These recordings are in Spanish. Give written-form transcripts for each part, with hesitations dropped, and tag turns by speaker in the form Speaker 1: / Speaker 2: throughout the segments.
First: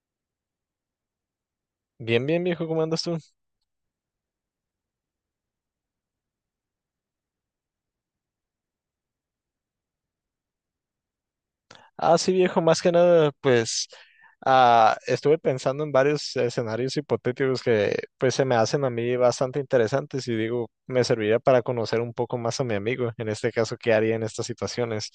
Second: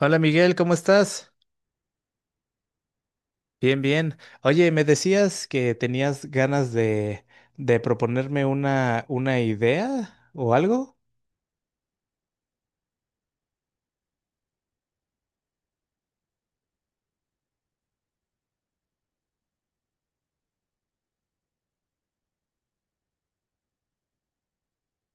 Speaker 1: Hola Miguel, ¿cómo estás?
Speaker 2: Bien, bien, viejo, ¿cómo andas tú?
Speaker 1: Bien, bien. Oye, me decías que tenías ganas de proponerme una idea o algo.
Speaker 2: Sí, viejo, más que nada, estuve pensando en varios escenarios hipotéticos que pues se me hacen a mí bastante interesantes y digo, me serviría para conocer un poco más a mi amigo, en este caso, qué haría en estas situaciones.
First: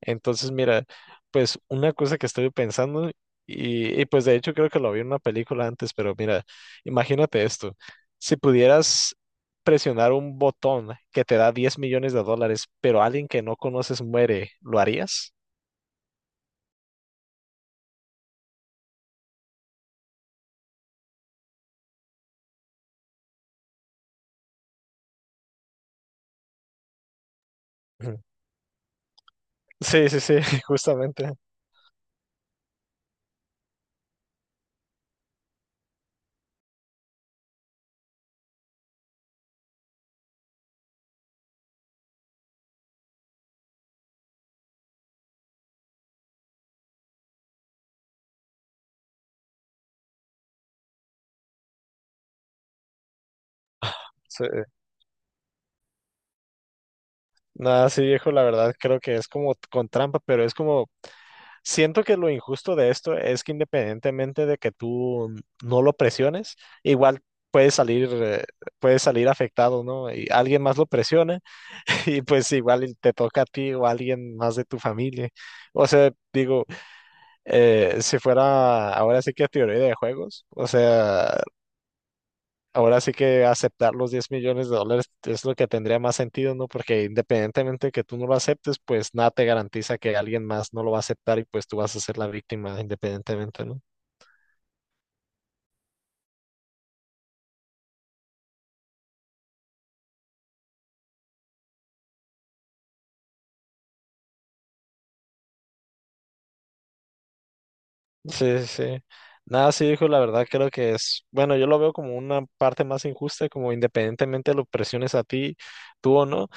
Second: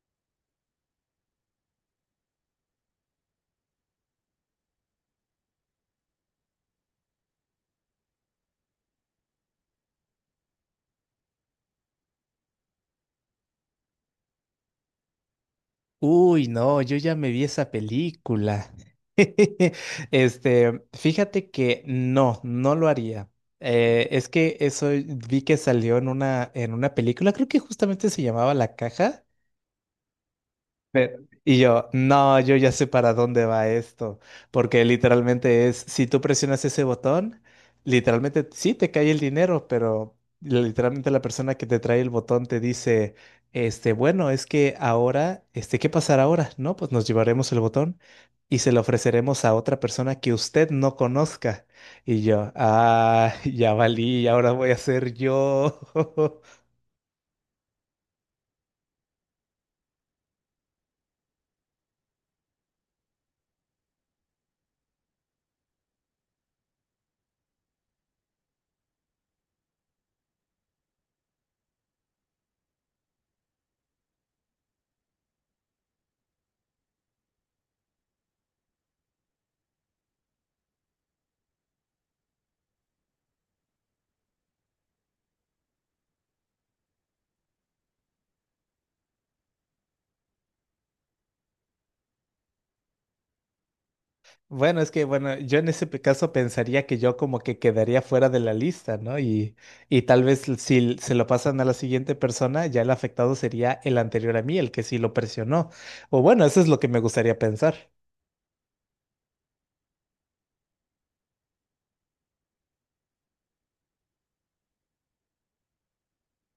Speaker 2: Entonces, mira, pues una cosa que estoy pensando, pues de hecho creo que lo vi en una película antes, pero mira, imagínate esto, si pudieras presionar un botón que te da 10 millones de dólares, pero alguien que no conoces muere, ¿lo harías?
Speaker 1: Uy, no, yo ya me vi esa película. Este, fíjate que no, no lo haría. Es que eso vi que salió en una película, creo que justamente
Speaker 2: Ujú.
Speaker 1: se llamaba La Caja.
Speaker 2: Sí, sí, sí, justamente.
Speaker 1: Y yo, no, yo ya sé para dónde va esto, porque literalmente es, si tú presionas ese botón, literalmente sí te cae el dinero, pero literalmente la persona que te trae el botón te dice, este, bueno, es que ahora, este, ¿qué pasará ahora? No, pues nos llevaremos el botón y se lo ofreceremos a otra persona que usted no conozca. Y yo, ah, ya valí,
Speaker 2: Sí.
Speaker 1: ahora voy a ser yo.
Speaker 2: Nada, sí, viejo, la verdad creo que es como con trampa, pero es como, siento que lo injusto de esto es que independientemente de que tú no lo presiones, igual puedes salir, eh, puedes salir afectado, ¿no? Y alguien más lo presiona y pues igual y te toca a ti o a alguien más de tu familia. O sea, digo, si fuera ahora sí que teoría de juegos, o sea, ahora sí que aceptar los 10 millones de dólares es lo que tendría más sentido, ¿no? Porque independientemente de que tú no lo aceptes, pues nada te garantiza que alguien más no lo va a aceptar y pues tú vas a ser la víctima independientemente, ¿no?
Speaker 1: Bueno, es que, bueno, yo en ese caso pensaría que yo como que quedaría fuera de la lista, ¿no? Y tal vez si se lo pasan a la siguiente persona, ya el afectado sería el anterior a mí, el que sí lo presionó. O bueno, eso es lo que me gustaría pensar.
Speaker 2: Sí, sí, sí. Nada, sí, hijo, la verdad creo que es, bueno, yo lo veo como una parte más injusta, como independientemente lo presiones a ti, tú o no,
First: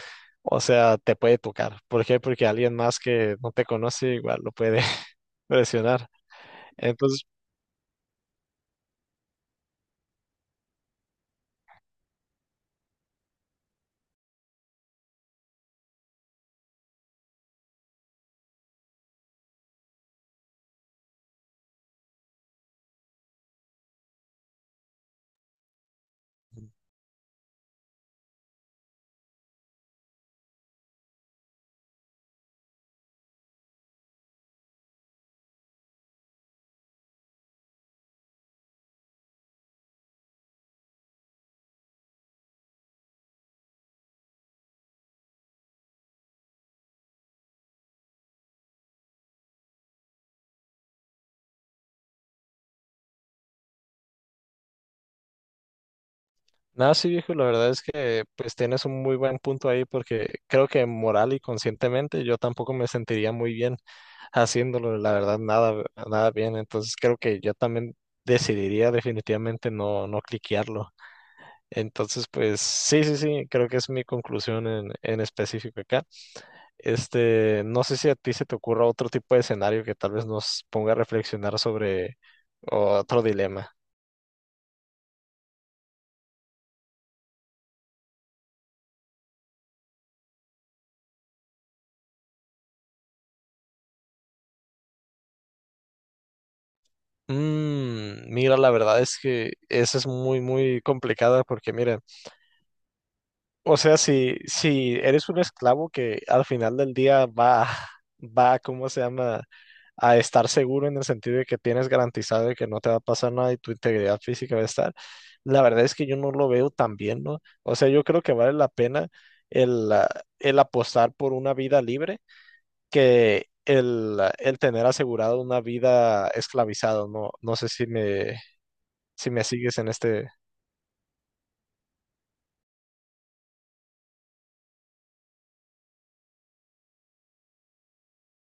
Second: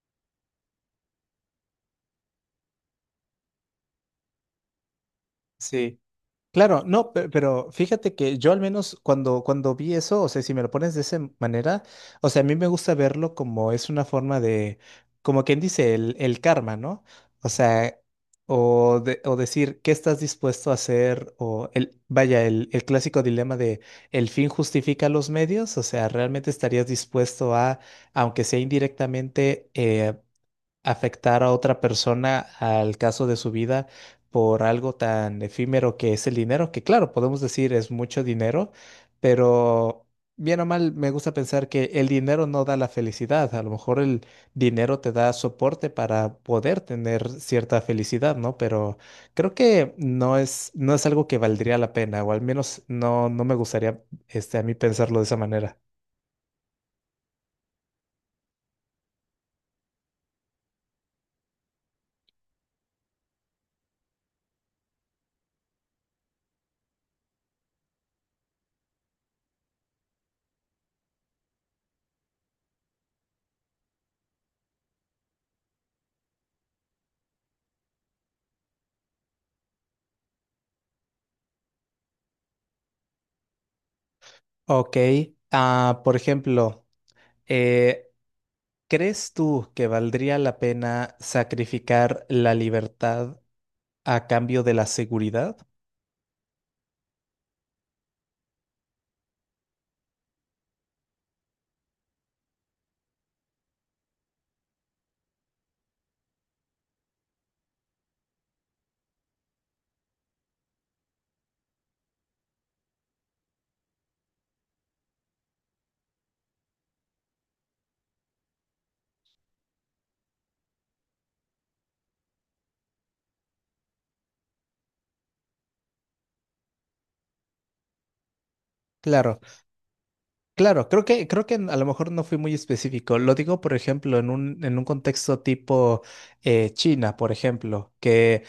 Speaker 2: o sea, te puede tocar. ¿Por qué? Porque alguien más que no te conoce igual lo puede
Speaker 1: Sí.
Speaker 2: presionar.
Speaker 1: Claro, no,
Speaker 2: Entonces,
Speaker 1: pero fíjate que yo al menos cuando vi eso, o sea, si me lo pones de esa manera, o sea, a mí me gusta verlo como es una forma de, como quien dice, el karma, ¿no? O sea, o, o decir, ¿qué estás dispuesto a hacer? O el, vaya, el clásico dilema de, ¿el fin justifica los medios? O sea, ¿realmente estarías dispuesto a, aunque sea indirectamente, afectar a otra persona al caso de su vida por algo tan efímero que es el dinero, que claro, podemos decir es mucho dinero, pero bien o mal me gusta pensar que el dinero no da la felicidad, a lo mejor el dinero te da soporte para poder tener cierta felicidad, ¿no? Pero creo que no es algo que valdría la pena, o al menos no, no me gustaría este, a mí pensarlo de esa manera.
Speaker 2: nada, sí, viejo, la verdad es que pues tienes un muy buen punto ahí porque creo que moral y conscientemente yo tampoco me sentiría muy bien haciéndolo, la verdad, nada, nada bien. Entonces, creo que yo también decidiría definitivamente no, no cliquearlo. Entonces, pues sí, sí, sí, creo que es mi conclusión en específico acá. Este, no sé si a ti se te ocurra otro tipo de escenario que tal vez nos ponga a reflexionar sobre otro dilema.
Speaker 1: Ok, ah, por ejemplo, eh, ¿Crees tú que valdría la pena sacrificar la libertad a cambio de la seguridad?
Speaker 2: Mm, mira, la verdad es que esa es muy, muy complicada porque mira, o sea, si eres un esclavo que al final del día ¿cómo se llama? A estar seguro en el sentido de que tienes garantizado de que no te va a pasar nada y tu integridad física va a estar. La verdad es que yo no lo veo tan bien, ¿no? O sea, yo creo que vale la pena el, ah, el apostar por una vida libre que el tener asegurado una vida esclavizado, ¿no? No sé si me, si
Speaker 1: Claro,
Speaker 2: me sigues en este...
Speaker 1: claro, creo que a lo mejor no fui muy específico. Lo digo, por ejemplo, en un contexto tipo China, por ejemplo, que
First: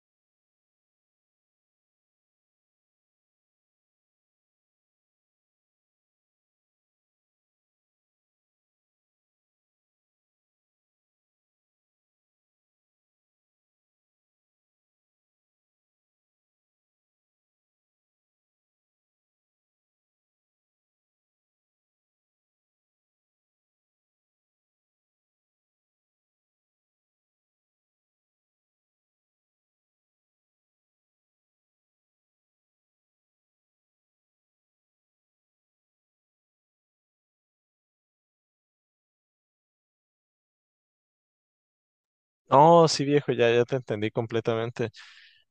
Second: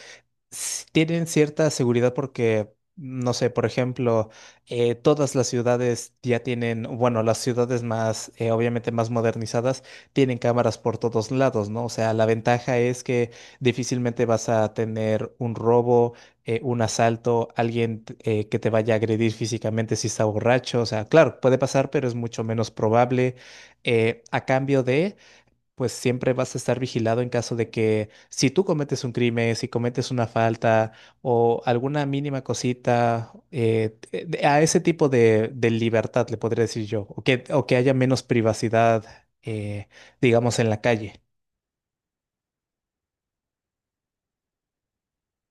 Speaker 1: tienen cierta seguridad porque, no sé, por ejemplo, todas las ciudades ya tienen, bueno, las ciudades más, obviamente más modernizadas, tienen cámaras por todos lados, ¿no? O sea, la ventaja es que difícilmente vas a tener un robo, un asalto, alguien que te vaya a agredir físicamente si está borracho. O sea, claro, puede pasar, pero es mucho menos probable. A cambio de pues siempre vas a estar vigilado en caso de que si tú cometes un crimen, si cometes una falta o alguna mínima cosita, a ese tipo de libertad le podría decir yo, o que haya menos privacidad, eh, digamos, en la calle.
Speaker 2: No, sí, viejo, ya te entendí completamente.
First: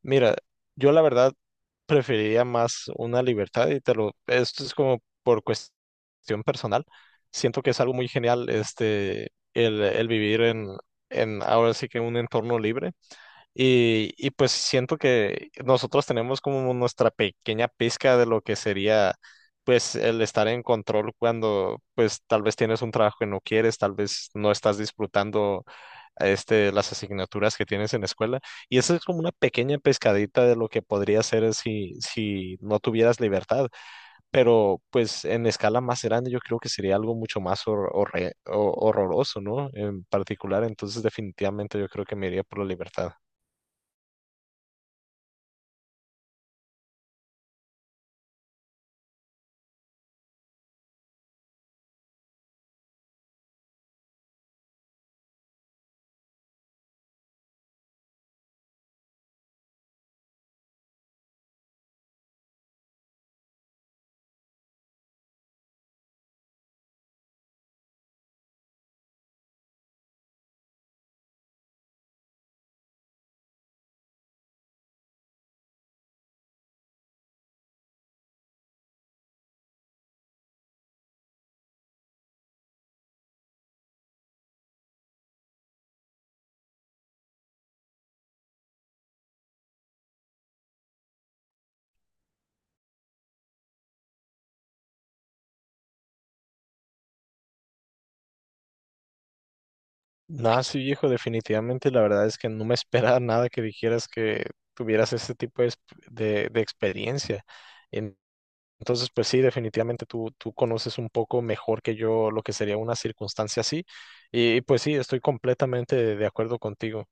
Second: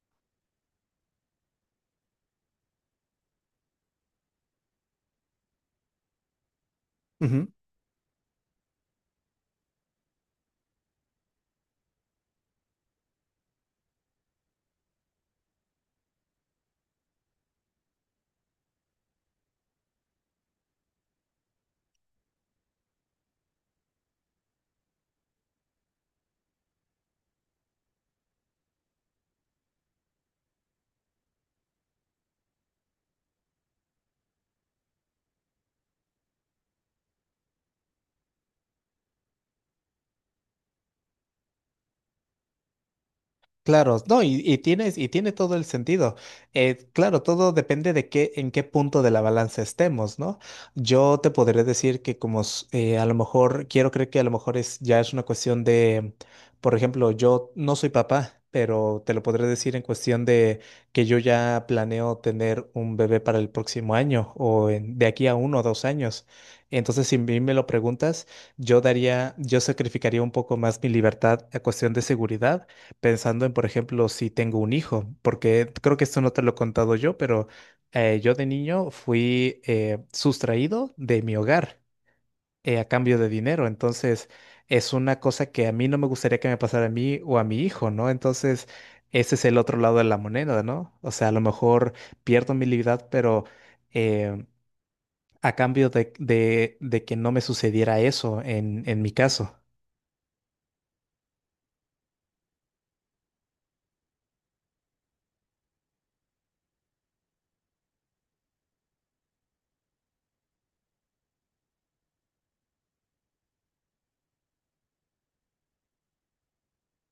Speaker 2: Mira, yo la verdad preferiría más una libertad y te lo, esto es como por cuestión personal. Siento que es algo muy genial este, el vivir en ahora sí que en un entorno libre. Y pues siento que nosotros tenemos como nuestra pequeña pizca de lo que sería pues el estar en control cuando pues tal vez tienes un trabajo que no quieres, tal vez no estás disfrutando este, las asignaturas que tienes en la escuela. Y eso es como una pequeña pescadita de lo que podría ser si, si no tuvieras libertad. Pero pues en escala más grande yo creo que sería algo mucho más horroroso, ¿no? En particular, entonces definitivamente yo creo que me iría por la libertad.
Speaker 1: Claro, no, y tiene todo el sentido. Claro, todo depende de en qué punto de la balanza estemos, ¿no? Yo te podré decir que como a lo mejor, quiero creer que a lo mejor ya es una cuestión de, por ejemplo, yo no soy papá, pero te lo podré decir en cuestión de que yo ya planeo tener un bebé para el próximo año o de aquí a 1 o 2 años. Entonces, si a mí me lo preguntas, yo sacrificaría un poco más mi libertad a cuestión de seguridad pensando en, por ejemplo, si tengo un hijo, porque creo que esto no te lo he contado yo, pero yo de niño fui sustraído de mi hogar a cambio de dinero, entonces es una cosa que a mí no me gustaría que me pasara a mí o a mi hijo, ¿no? Entonces, ese es el otro lado de la moneda, ¿no? O sea, a lo mejor pierdo mi libertad, pero... eh, a cambio de que no me sucediera eso en mi caso.
Speaker 2: Nada, sí, viejo, definitivamente la verdad es que no me esperaba nada que dijeras que tuvieras este tipo de, de experiencia. En- Entonces, pues sí, definitivamente tú conoces un poco mejor que yo lo que sería una circunstancia así. Y, pues sí, estoy completamente de acuerdo contigo.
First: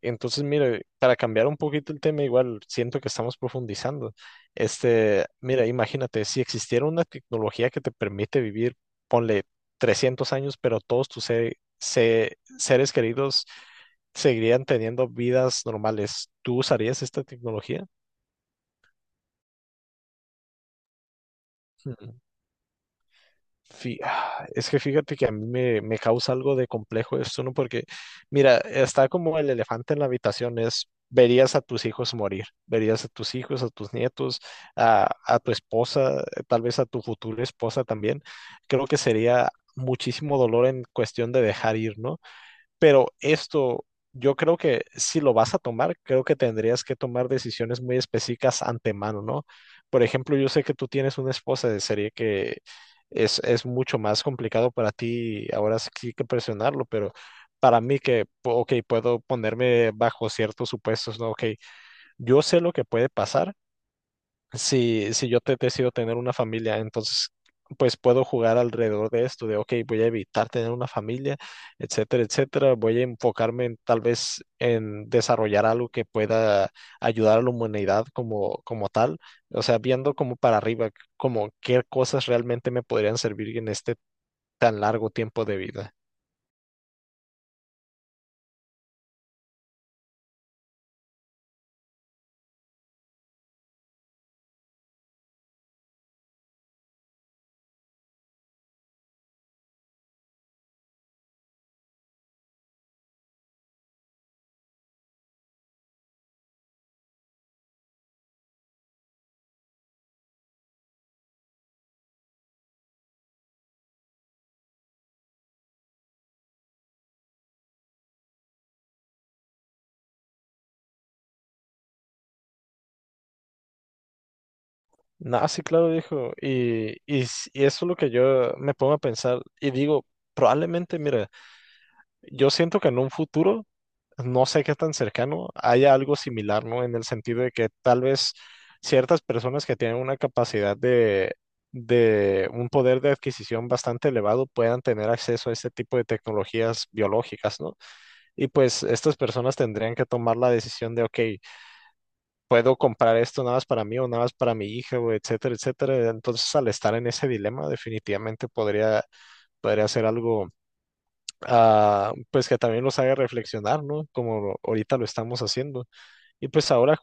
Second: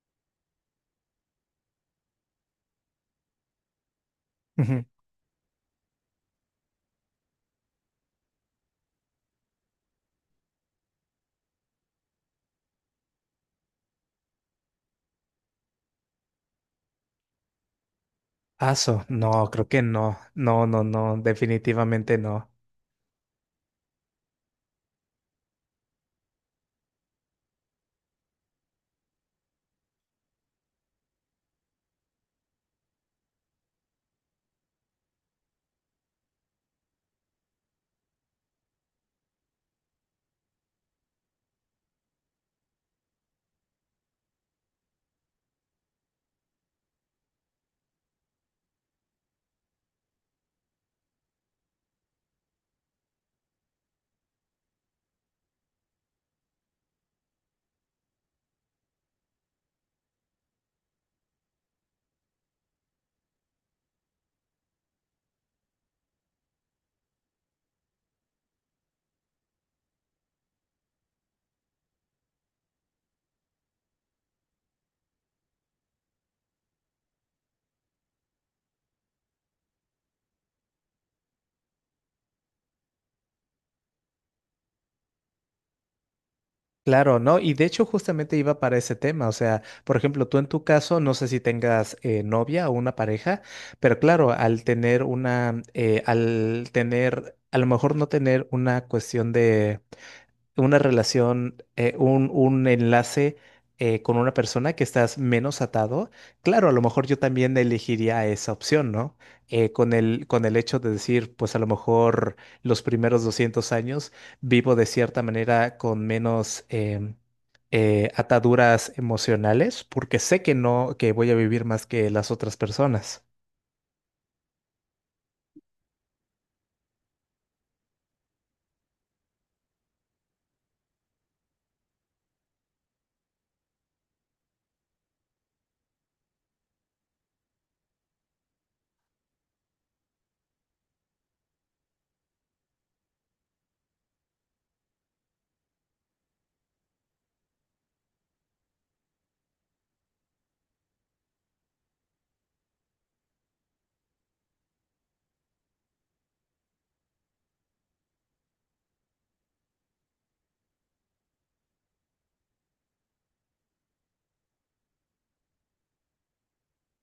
Speaker 2: Entonces, mire, para cambiar un poquito el tema, igual siento que estamos profundizando. Este, mira, imagínate, si existiera una tecnología que te permite vivir, ponle 300 años, pero todos tus seres queridos seguirían teniendo vidas normales, ¿tú usarías esta tecnología?
Speaker 1: Paso, no, creo que no, no, no, no, definitivamente no.
Speaker 2: Es que fíjate que a mí me, me causa algo de complejo esto, ¿no? Porque, mira, está como el elefante en la habitación, es, verías a tus hijos morir, verías a tus hijos, a tus nietos, a tu esposa, tal vez a tu futura esposa también. Creo que sería muchísimo dolor en cuestión de dejar ir, ¿no? Pero esto, yo creo que si lo vas a tomar, creo que tendrías que tomar decisiones muy específicas antemano, ¿no? Por ejemplo, yo sé que tú tienes una esposa de serie que es mucho más complicado para ti, ahora sí que presionarlo, pero para mí que, ok, puedo ponerme bajo ciertos supuestos, ¿no? Ok, yo sé lo que puede pasar si, si yo te decido tener una familia, entonces pues puedo jugar alrededor de esto, de, ok, voy a evitar tener una familia, etcétera, etcétera. Voy a enfocarme en, tal vez en desarrollar algo que pueda ayudar a la humanidad como, como tal, o sea, viendo como para arriba, como qué cosas realmente me podrían servir en este tan largo tiempo de vida.
Speaker 1: Claro, no, y de hecho justamente iba para ese tema, o sea, por ejemplo, tú en tu caso, no sé si tengas novia o una pareja, pero claro, al tener, a lo mejor no tener una cuestión de una relación, un enlace con una persona que estás menos atado, claro, a lo mejor yo también elegiría esa opción, ¿no? Con el hecho de decir, pues a lo mejor los primeros 200 años vivo de cierta manera con menos ataduras emocionales, porque sé que no, que voy a vivir más que las otras personas.
Speaker 2: No, sí, claro, dijo. Y eso es lo que yo me pongo a pensar y digo, probablemente, mira, yo siento que en un futuro, no sé qué tan cercano, haya algo similar, ¿no? En el sentido de que tal vez ciertas personas que tienen una capacidad de un poder de adquisición bastante elevado puedan tener acceso a este tipo de tecnologías biológicas, ¿no? Y pues estas personas tendrían que tomar la decisión de, ok, puedo comprar esto nada más para mí o nada más para mi hija, o etcétera, etcétera. Entonces, al estar en ese dilema, definitivamente podría ser algo pues que también los haga reflexionar, ¿no? Como ahorita lo estamos haciendo. Y pues ahora,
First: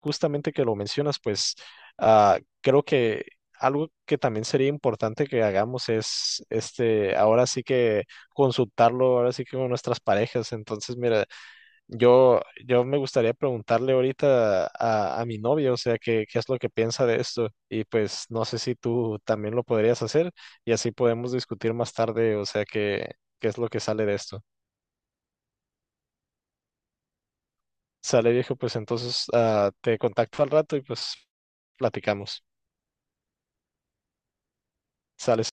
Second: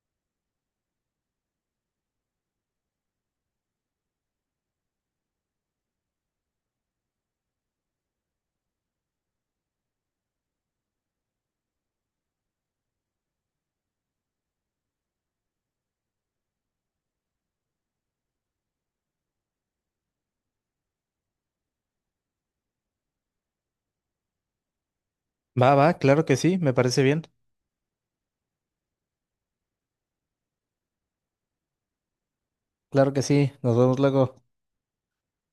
Speaker 2: justamente que lo mencionas, pues creo que algo que también sería importante que hagamos es, este, ahora sí que consultarlo, ahora sí que con nuestras parejas. Entonces, mira, yo, yo me gustaría preguntarle ahorita a mi novia, o sea, qué, qué es lo que piensa de esto. Y pues no sé si tú también lo podrías hacer y así podemos discutir más tarde, o sea, qué, qué es lo que sale de esto.
Speaker 1: Va, va, claro que sí, me parece bien.
Speaker 2: Sale viejo, pues entonces te contacto al rato y pues platicamos.
Speaker 1: Claro que sí, nos vemos luego.
Speaker 2: Sale.